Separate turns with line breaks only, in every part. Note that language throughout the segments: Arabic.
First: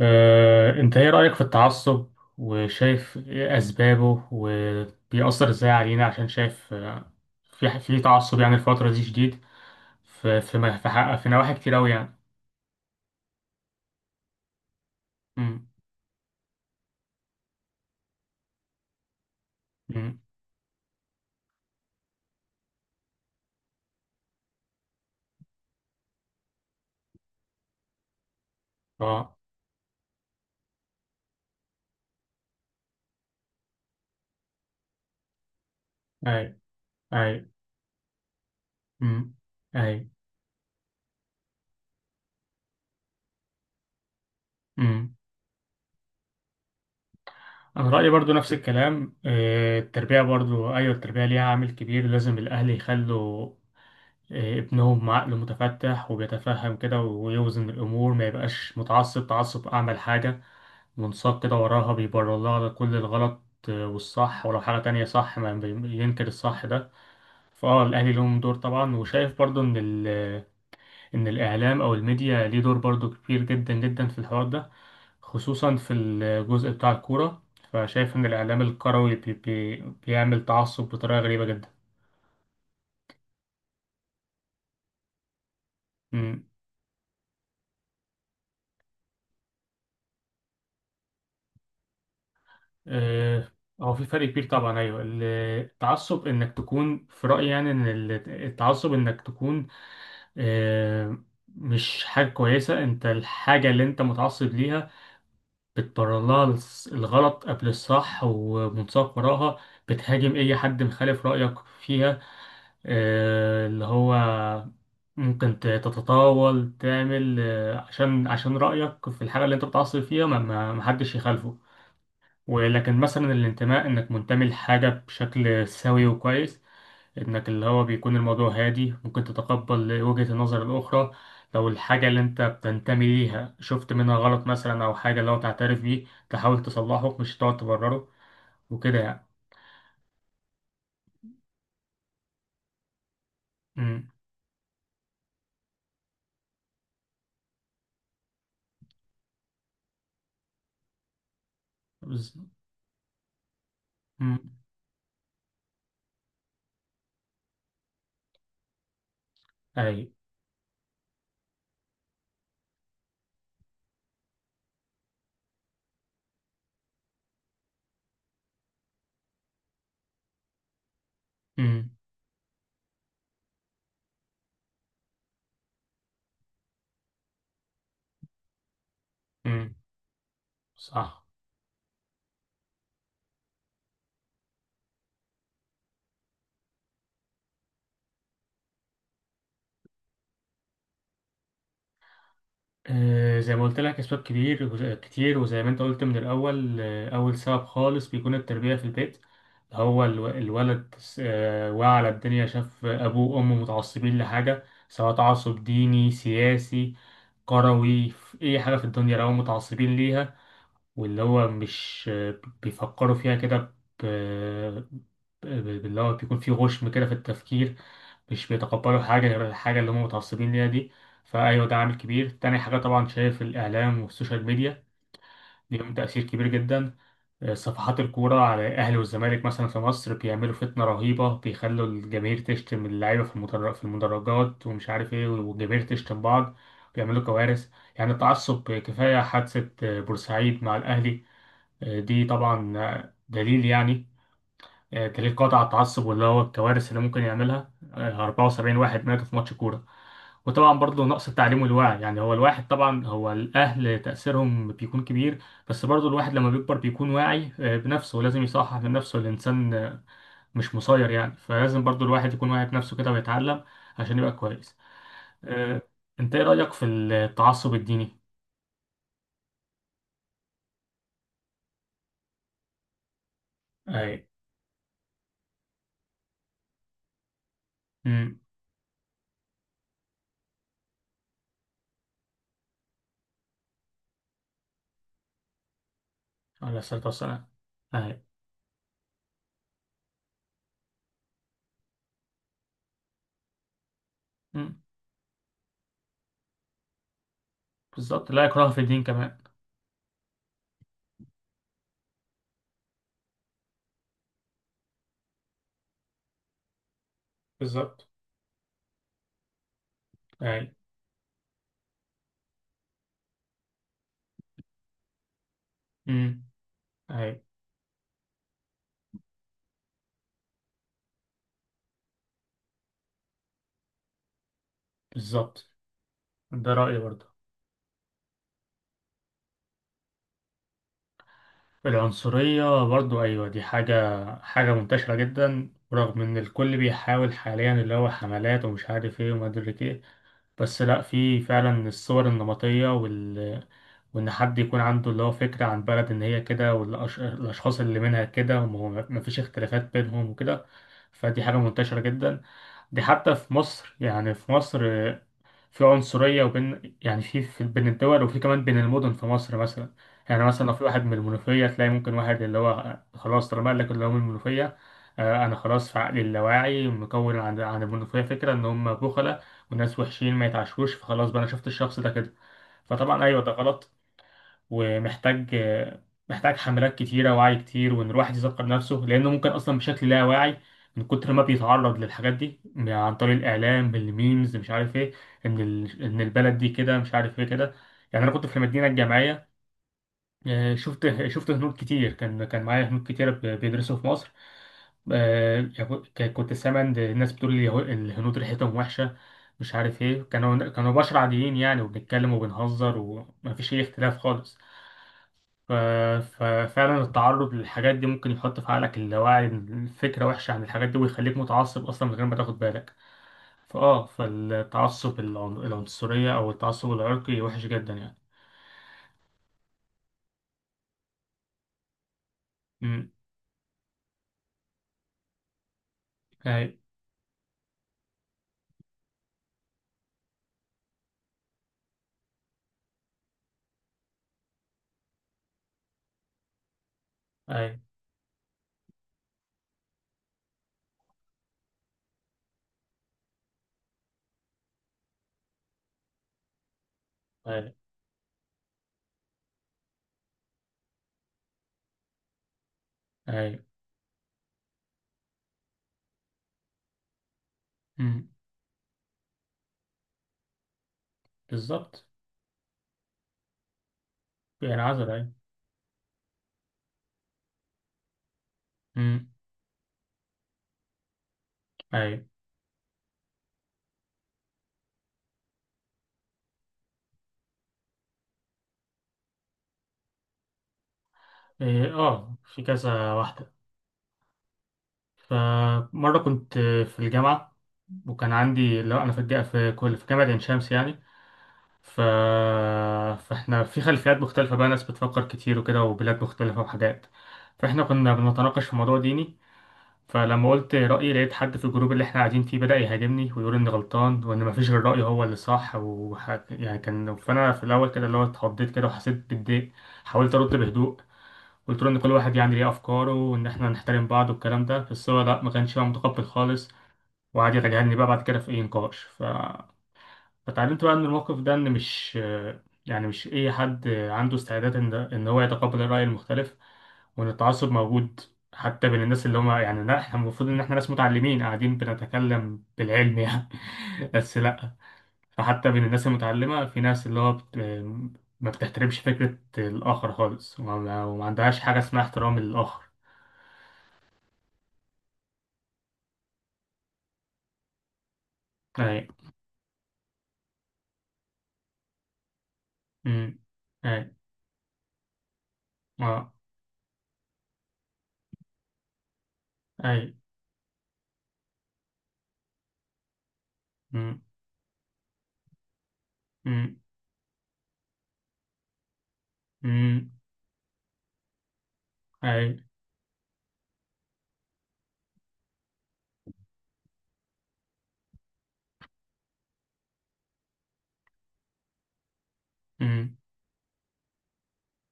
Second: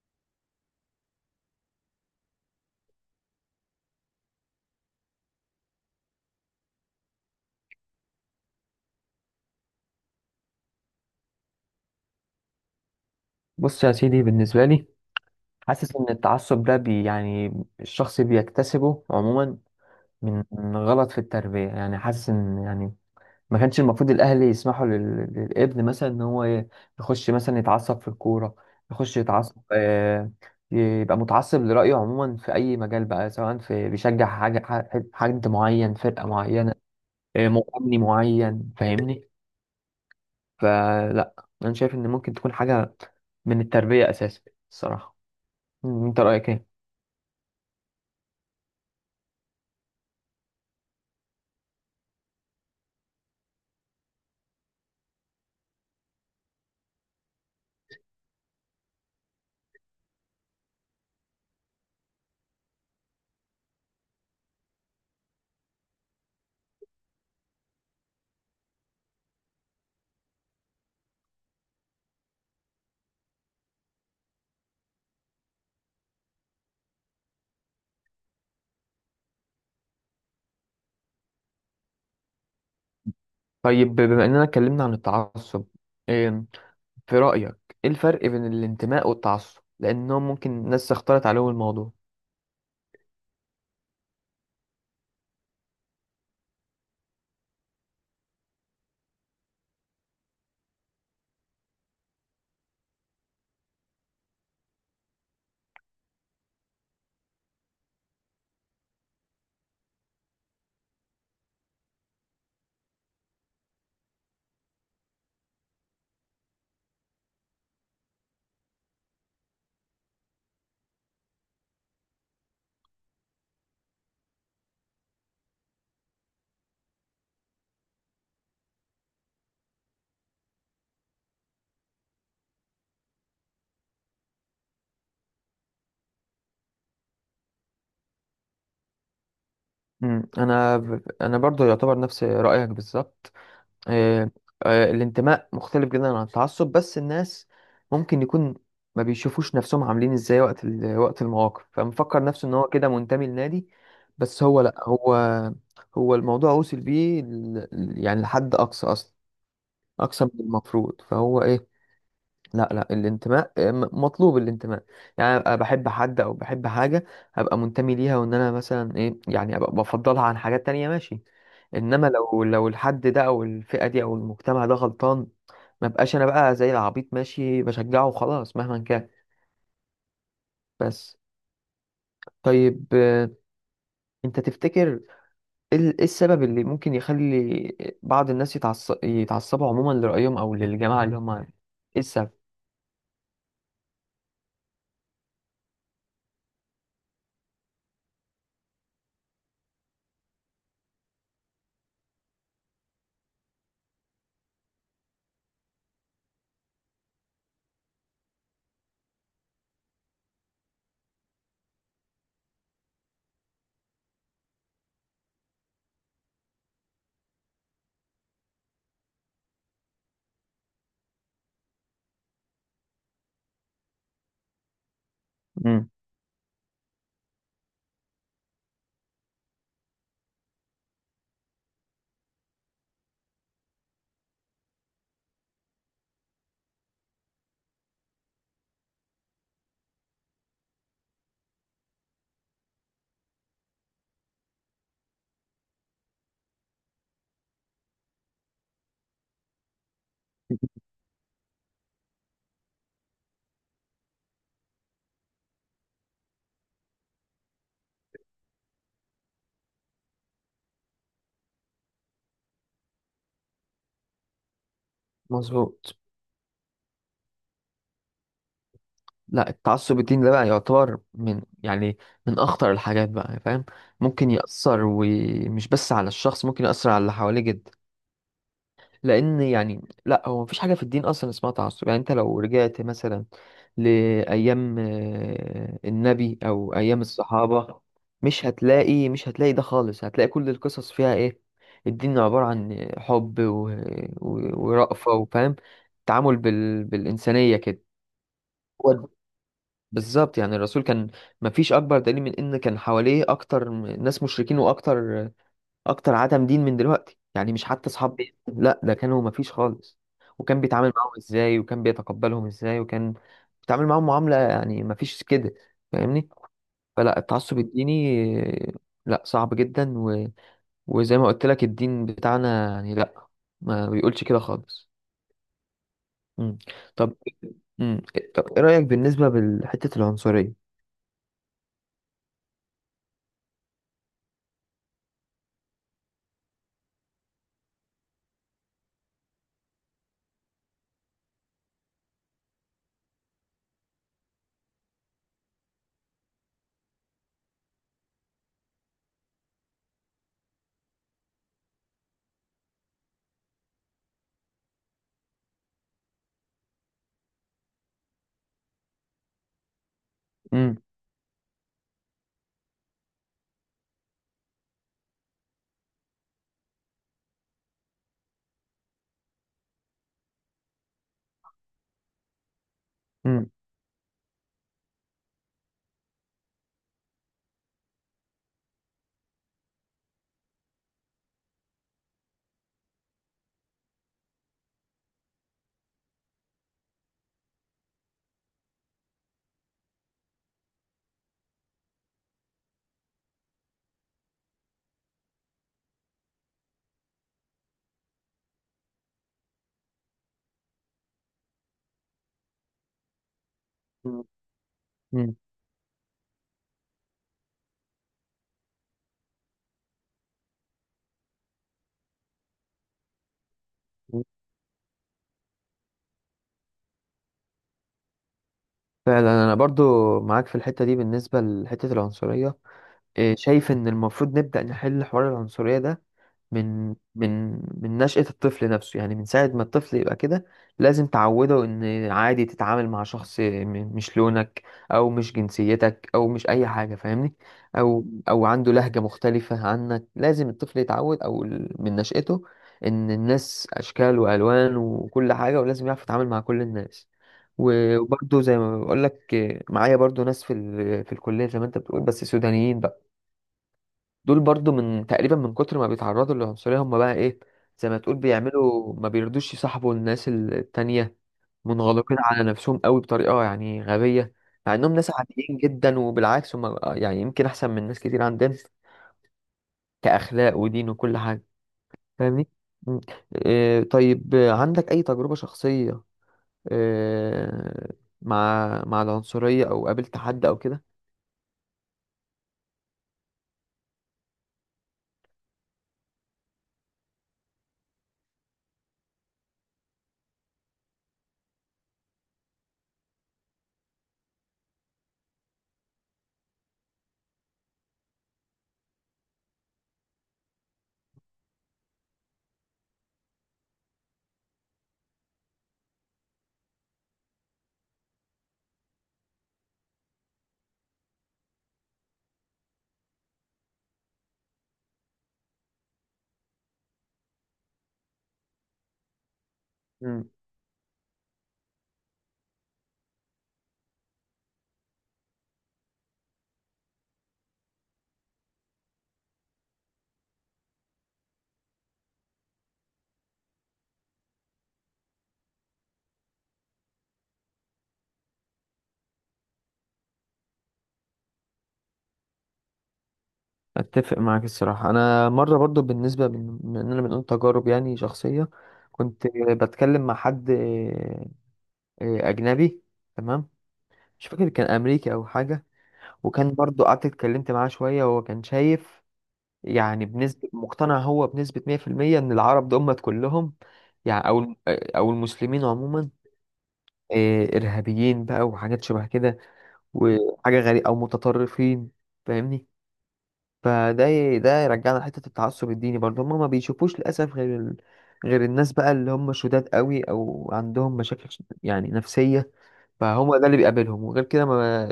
انت ايه رأيك في التعصب؟ وشايف ايه اسبابه وبيأثر ازاي علينا؟ عشان شايف في تعصب يعني الفترة دي شديد في في م- في, حق- في نواحي كتير قوي يعني.
بص يا سيدي بالنسبة لي
امم.
حاسس إن التعصب ده يعني الشخص بيكتسبه عموما
امم.
من غلط في التربية يعني حاسس إن يعني ما كانش المفروض الأهل يسمحوا للابن مثلا إن هو يخش مثلا يتعصب في الكورة، يخش
اه.
يتعصب، يبقى متعصب لرأيه عموما في أي مجال بقى، سواء في بيشجع حاجة، حد معين، فرقة
اي.
معينة،
اي.
مغني معين،
امم.
فاهمني؟
اي.
فلا، أنا شايف إن ممكن تكون حاجة من التربية أساسا،
امم.
الصراحة. أنت رأيك إيه؟
انا رأيي برضو نفس الكلام. التربية برضو، ايوه التربية ليها عامل كبير. لازم الاهل يخلوا ابنهم عقله متفتح، وبيتفهم كده ويوزن الامور، ما يبقاش متعصب تعصب اعمل حاجة منساق كده وراها بيبرر لها على كل الغلط والصح. ولو حاجة تانية صح ما بي- ينكر الصح ده. فاه الأهلي لهم دور طبعا، وشايف برضو إن إن الإعلام أو الميديا ليه دور برضو كبير جدا جدا في الحوار ده، خصوصا في الجزء بتاع الكورة. فشايف إن الإعلام الكروي بي بي بيعمل تعصب بطريقة غريبة جدا.
طيب، بما اننا اتكلمنا عن التعصب،
مم.
إيه في رأيك ايه الفرق بين الانتماء والتعصب، لانهم ممكن ناس اختلط عليهم الموضوع؟
آه، هو في فرق كبير طبعا. أيوه، التعصب إنك تكون في رأيي يعني إن التعصب إنك تكون آه، مش حاجة كويسة. انت الحاجة اللي انت متعصب ليها بتبرر لها الغلط قبل الصح ومنساق وراها. بتهاجم اي حد مخالف رأيك فيها، اللي هو ممكن تتطاول تعمل عشان رأيك في الحاجة اللي انت متعصب فيها ما حدش يخالفه. ولكن مثلا الانتماء، انك منتمي لحاجة بشكل سوي وكويس، انك اللي هو بيكون الموضوع هادي، ممكن تتقبل وجهة النظر الأخرى. لو الحاجة اللي انت بتنتمي ليها شفت منها غلط مثلا، أو حاجة اللي هو تعترف بيه تحاول تصلحه، مش تقعد تبرره وكده يعني.
مم، انا برضو يعتبر نفس رأيك بالظبط.
امم.
إيه، الانتماء مختلف جدا عن التعصب، بس الناس ممكن يكون ما بيشوفوش نفسهم عاملين ازاي وقت وقت المواقف، فمفكر
بز-
نفسه ان هو كده منتمي لنادي، بس
امم.
هو لا، هو الموضوع وصل بيه يعني لحد اقصى اصلا،
أي.
اقصى من المفروض. فهو ايه، لا الانتماء، مطلوب الانتماء، يعني ابقى بحب حد او بحب حاجه، ابقى منتمي ليها، وان انا مثلا ايه يعني ابقى بفضلها عن حاجات تانية، ماشي.
امم.
انما لو الحد ده او الفئه دي او المجتمع ده غلطان، ما بقاش انا بقى زي العبيط ماشي بشجعه وخلاص مهما كان.
امم.
بس
صح.
طيب، انت تفتكر ايه إيه السبب اللي ممكن يخلي بعض الناس يتعصبوا عموما لرأيهم او للجماعه اللي هم، ايه السبب؟
زي ما قلت لك اسباب كبير كتير، وزي ما انت قلت من الاول، اول سبب خالص بيكون التربيه في البيت. هو الولد وعى على الدنيا، شاف ابوه وامه متعصبين لحاجه، سواء تعصب ديني، سياسي، كروي، في اي حاجه في الدنيا لو هم متعصبين ليها، واللي هو مش بيفكروا فيها كده. ب... ب- اللي هو بيكون فيه غشم كده في التفكير، مش بيتقبلوا حاجة غير الحاجة اللي هم متعصبين ليها دي. فأيوة ده عامل كبير. تاني حاجة، طبعا شايف الإعلام والسوشيال ميديا
مم.
ليهم تأثير كبير جدا. صفحات الكورة على الأهلي والزمالك مثلا في مصر بيعملوا فتنة رهيبة، بيخلوا الجماهير تشتم اللعيبة في المدرجات ومش عارف إيه، والجماهير تشتم بعض. بيعملوا كوارث. يعني التعصب، كفاية حادثة بورسعيد مع الأهلي. دي طبعا دليل، يعني دليل قاطع على التعصب، واللي هو الكوارث اللي ممكن يعملها. 74 واحد ماتوا في ماتش كورة. وطبعا برضه نقص التعليم والوعي، يعني هو الواحد طبعا، هو الأهل تأثيرهم بيكون كبير. بس برضه الواحد لما بيكبر بيكون واعي بنفسه، ولازم يصحح من نفسه. الإنسان مش مسير يعني. فلازم برضه الواحد يكون واعي بنفسه كده ويتعلم عشان يبقى كويس. آه،
مظبوط.
أنت إيه رأيك في التعصب الديني؟
لا التعصب الديني ده بقى يعتبر من يعني من اخطر الحاجات بقى، فاهم؟
أي.
ممكن يأثر ومش بس على الشخص، ممكن يأثر على اللي حواليه جدا،
أمم.
لان يعني لا هو مفيش حاجة في الدين اصلا اسمها تعصب. يعني انت لو رجعت مثلا لأيام النبي او
عليه الصلاة
ايام
والسلام.
الصحابة، مش هتلاقي ده خالص، هتلاقي كل القصص فيها ايه، الدين عبارة عن حب
أي.
ورأفة وفاهم، تعامل بالإنسانية كده.
بالظبط، لا إكراه في الدين كمان.
بالظبط، يعني الرسول كان، مفيش اكبر دليل من ان كان حواليه اكتر ناس مشركين واكتر عدم دين من دلوقتي، يعني مش حتى
بالظبط.
اصحاب بيت، لا ده كانوا مفيش خالص. وكان
أي.
بيتعامل معاهم ازاي، وكان بيتقبلهم ازاي، وكان بيتعامل معاهم معاملة يعني مفيش كده، فاهمني؟
امم.
فلا
أي.
التعصب الديني، آه، لا صعب جدا، وزي ما قلت لك الدين بتاعنا يعني لا، ما بيقولش كده خالص.
بالظبط،
مم.
ده رأيي
طب،
برضه.
مم. إيه، طب ايه رأيك بالنسبة لحتة العنصرية؟
العنصرية برضه، أيوة دي حاجة منتشرة جدا رغم إن الكل بيحاول حاليا اللي هو حملات ومش عارف إيه وما أدري إيه. بس لأ، في فعلا الصور النمطية وإن حد يكون عنده اللي هو فكرة عن بلد إن هي كده، والأشخاص اللي منها كده وما فيش اختلافات بينهم وكده. فدي حاجة منتشرة جدا. دي حتى في مصر، يعني في مصر في عنصرية، وبين يعني بين الدول، وفي كمان بين المدن في مصر مثلا. يعني مثلا لو
مم.
في واحد من المنوفية، تلاقي ممكن واحد اللي هو خلاص طالما قال لك اللي هو من المنوفية، أنا خلاص في عقلي اللاواعي مكون عن المنوفية فكرة إن هم بخلة وناس وحشين ما يتعشروش، فخلاص بقى أنا شفت الشخص ده كده. فطبعا أيوه
مم.
ده غلط ومحتاج. حملات كتيرة، وعي كتير، وإن الواحد يذكر نفسه لأنه ممكن أصلا بشكل لا واعي من كتر ما بيتعرض للحاجات دي عن طريق الإعلام بالميمز، مش عارف إيه، إن إن البلد دي كده مش عارف إيه كده. يعني أنا كنت في المدينة الجامعية، شفت هنود كتير، كان معايا هنود كتيرة بيدرسوا في مصر. آه، كنت سامع إن الناس بتقول لي الهنود ريحتهم وحشة، مش عارف إيه. كانوا بشر عاديين يعني، وبنتكلم وبنهزر ومفيش أي اختلاف خالص.
مم.
ف- ففعلا التعرض للحاجات دي ممكن يحط في عقلك اللاواعي فكرة وحشة عن الحاجات دي، ويخليك متعصب أصلا من غير ما تاخد بالك. فالتعصب العنصرية أو التعصب العرقي وحش جدا يعني.
فعلا انا برضو معاك في الحتة دي. بالنسبة لحتة العنصرية،
أمم.
إيه، شايف ان المفروض نبدأ نحل حوار العنصرية ده
أي.
من من من نشأة الطفل نفسه، يعني من ساعة ما الطفل يبقى كده، لازم تعوده إن عادي تتعامل مع شخص مش لونك، أو مش جنسيتك، أو مش أي حاجة، فاهمني؟
أي.
أو عنده لهجة مختلفة عنك. لازم الطفل يتعود أو من نشأته إن الناس أشكال وألوان وكل حاجة، ولازم يعرف يتعامل مع كل الناس.
أي.
و- وبرضه زي ما بقول لك، معايا برضه ناس في في الكلية زي ما أنت بتقول، بس سودانيين بقى.
أي.
دول برضو من تقريبا من كتر ما بيتعرضوا للعنصرية هم بقى ايه، زي ما تقول
أمم.
بيعملوا ما بيرضوش يصاحبوا الناس التانية،
بالظبط
منغلقين على نفسهم قوي بطريقة يعني غبية، مع
يعني
انهم
عذر.
ناس
أي.
عاديين جدا، وبالعكس هم يعني يمكن احسن من ناس كتير عندنا
أمم.
كأخلاق ودين وكل حاجة،
أي.
فاهمني؟ مم. إيه طيب، عندك اي تجربة شخصية، إيه، مع العنصرية او قابلت حد او كده؟
إيه، في كذا واحدة. فمرة كنت في الجامعة، وكان عندي لا، أنا في الجامعة في كل في جامعة عين شمس يعني. ف... فاحنا في خلفيات مختلفة بقى، ناس بتفكر كتير وكده، وبلاد مختلفة وحاجات. فاحنا كنا بنتناقش في موضوع ديني. فلما قلت رأيي، لقيت حد في الجروب اللي احنا قاعدين فيه بدأ يهاجمني ويقول إني غلطان، وإن مفيش غير رأيي هو اللي صح يعني كان. فأنا في الأول كده اللي هو اتخضيت كده وحسيت بالضيق. حاولت أرد بهدوء، قلت له إن كل واحد يعني ليه أفكاره، وإن احنا نحترم بعض والكلام ده. بس هو لأ، ما كانش بقى متقبل خالص. وقعد يتجاهلني بقى بعد كده في أي نقاش. فتعلمت بقى من الموقف ده ان مش، اي حد عنده استعداد ان هو يتقبل الرأي المختلف. وان التعصب موجود حتى بين الناس اللي هم يعني، لا احنا المفروض ان احنا ناس متعلمين قاعدين بنتكلم بالعلم يعني. بس لا. فحتى بين الناس المتعلمة في ناس اللي هو ما بتحترمش فكرة الآخر خالص، وما عندهاش حاجة اسمها احترام للآخر.
اتفق معاك الصراحه. انا مره برضو، بالنسبه من اننا بنقول تجارب يعني شخصيه،
أي.
كنت بتكلم مع حد اجنبي،
أمم.
تمام،
أي.
مش فاكر كان امريكي او حاجه،
أه.
وكان برضو قعدت اتكلمت معاه شويه، وهو كان شايف يعني
أي.
بنسبه، مقتنع هو بنسبه 100% ان العرب دول كلهم
أمم.
يعني او المسلمين عموما
أمم.
ارهابيين بقى وحاجات شبه كده،
أمم.
وحاجه غريبه او متطرفين،
أي.
فاهمني؟ فده ده يرجعنا لحتة التعصب الديني برضه. هما ما بيشوفوش للأسف غير غير الناس بقى اللي هم شداد قوي أو عندهم مشاكل يعني نفسية،
أمم.
فهو ده اللي بيقابلهم. وغير كده ما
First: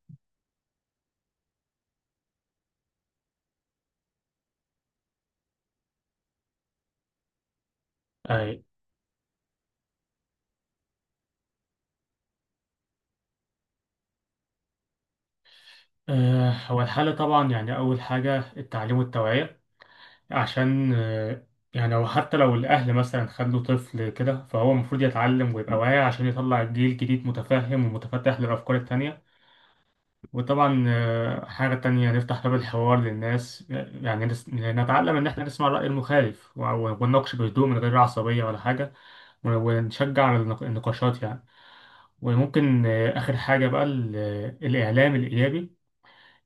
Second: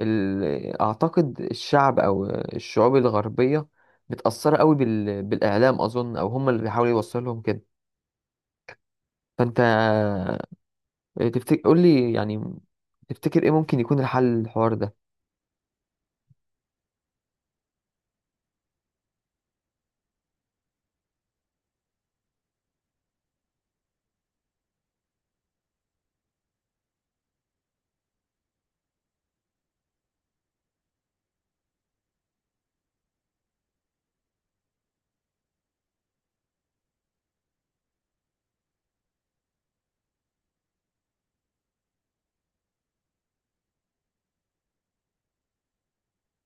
ال... أعتقد الشعب أو الشعوب الغربية متأثرة قوي بالإعلام أظن، أو هم اللي بيحاولوا يوصلوا لهم كده.
أي.
فأنت تفتكر، قول لي يعني، تفتكر إيه ممكن يكون الحل للحوار ده؟
هو الحل طبعا يعني، أول حاجة التعليم والتوعية. عشان يعني هو حتى لو الأهل مثلا خلوا طفل كده، فهو المفروض يتعلم ويبقى واعي عشان يطلع جيل جديد متفهم ومتفتح للأفكار التانية. وطبعا حاجة تانية، نفتح باب الحوار للناس، يعني نتعلم إن إحنا نسمع الرأي المخالف ونناقش بهدوء من غير عصبية ولا حاجة، ونشجع على النقاشات يعني. وممكن آخر حاجة بقى الإعلام الإيجابي.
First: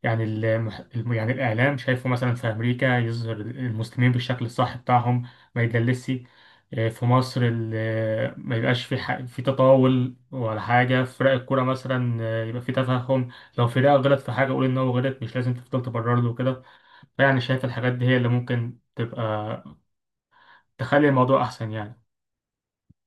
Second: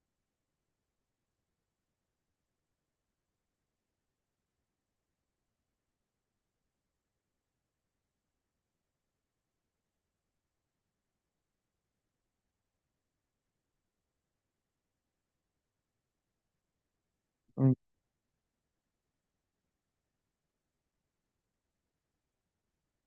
يعني الإعلام شايفه مثلا في أمريكا يظهر المسلمين بالشكل الصح بتاعهم، ما يدلسش. في مصر ما يبقاش في تطاول ولا حاجة في فرق الكورة مثلا. يبقى في تفهم. لو فرقة غلط في حاجة، قول إن هو غلط، مش لازم تفضل تبرر له كده. فيعني شايف الحاجات دي هي اللي ممكن تبقى تخلي الموضوع أحسن يعني.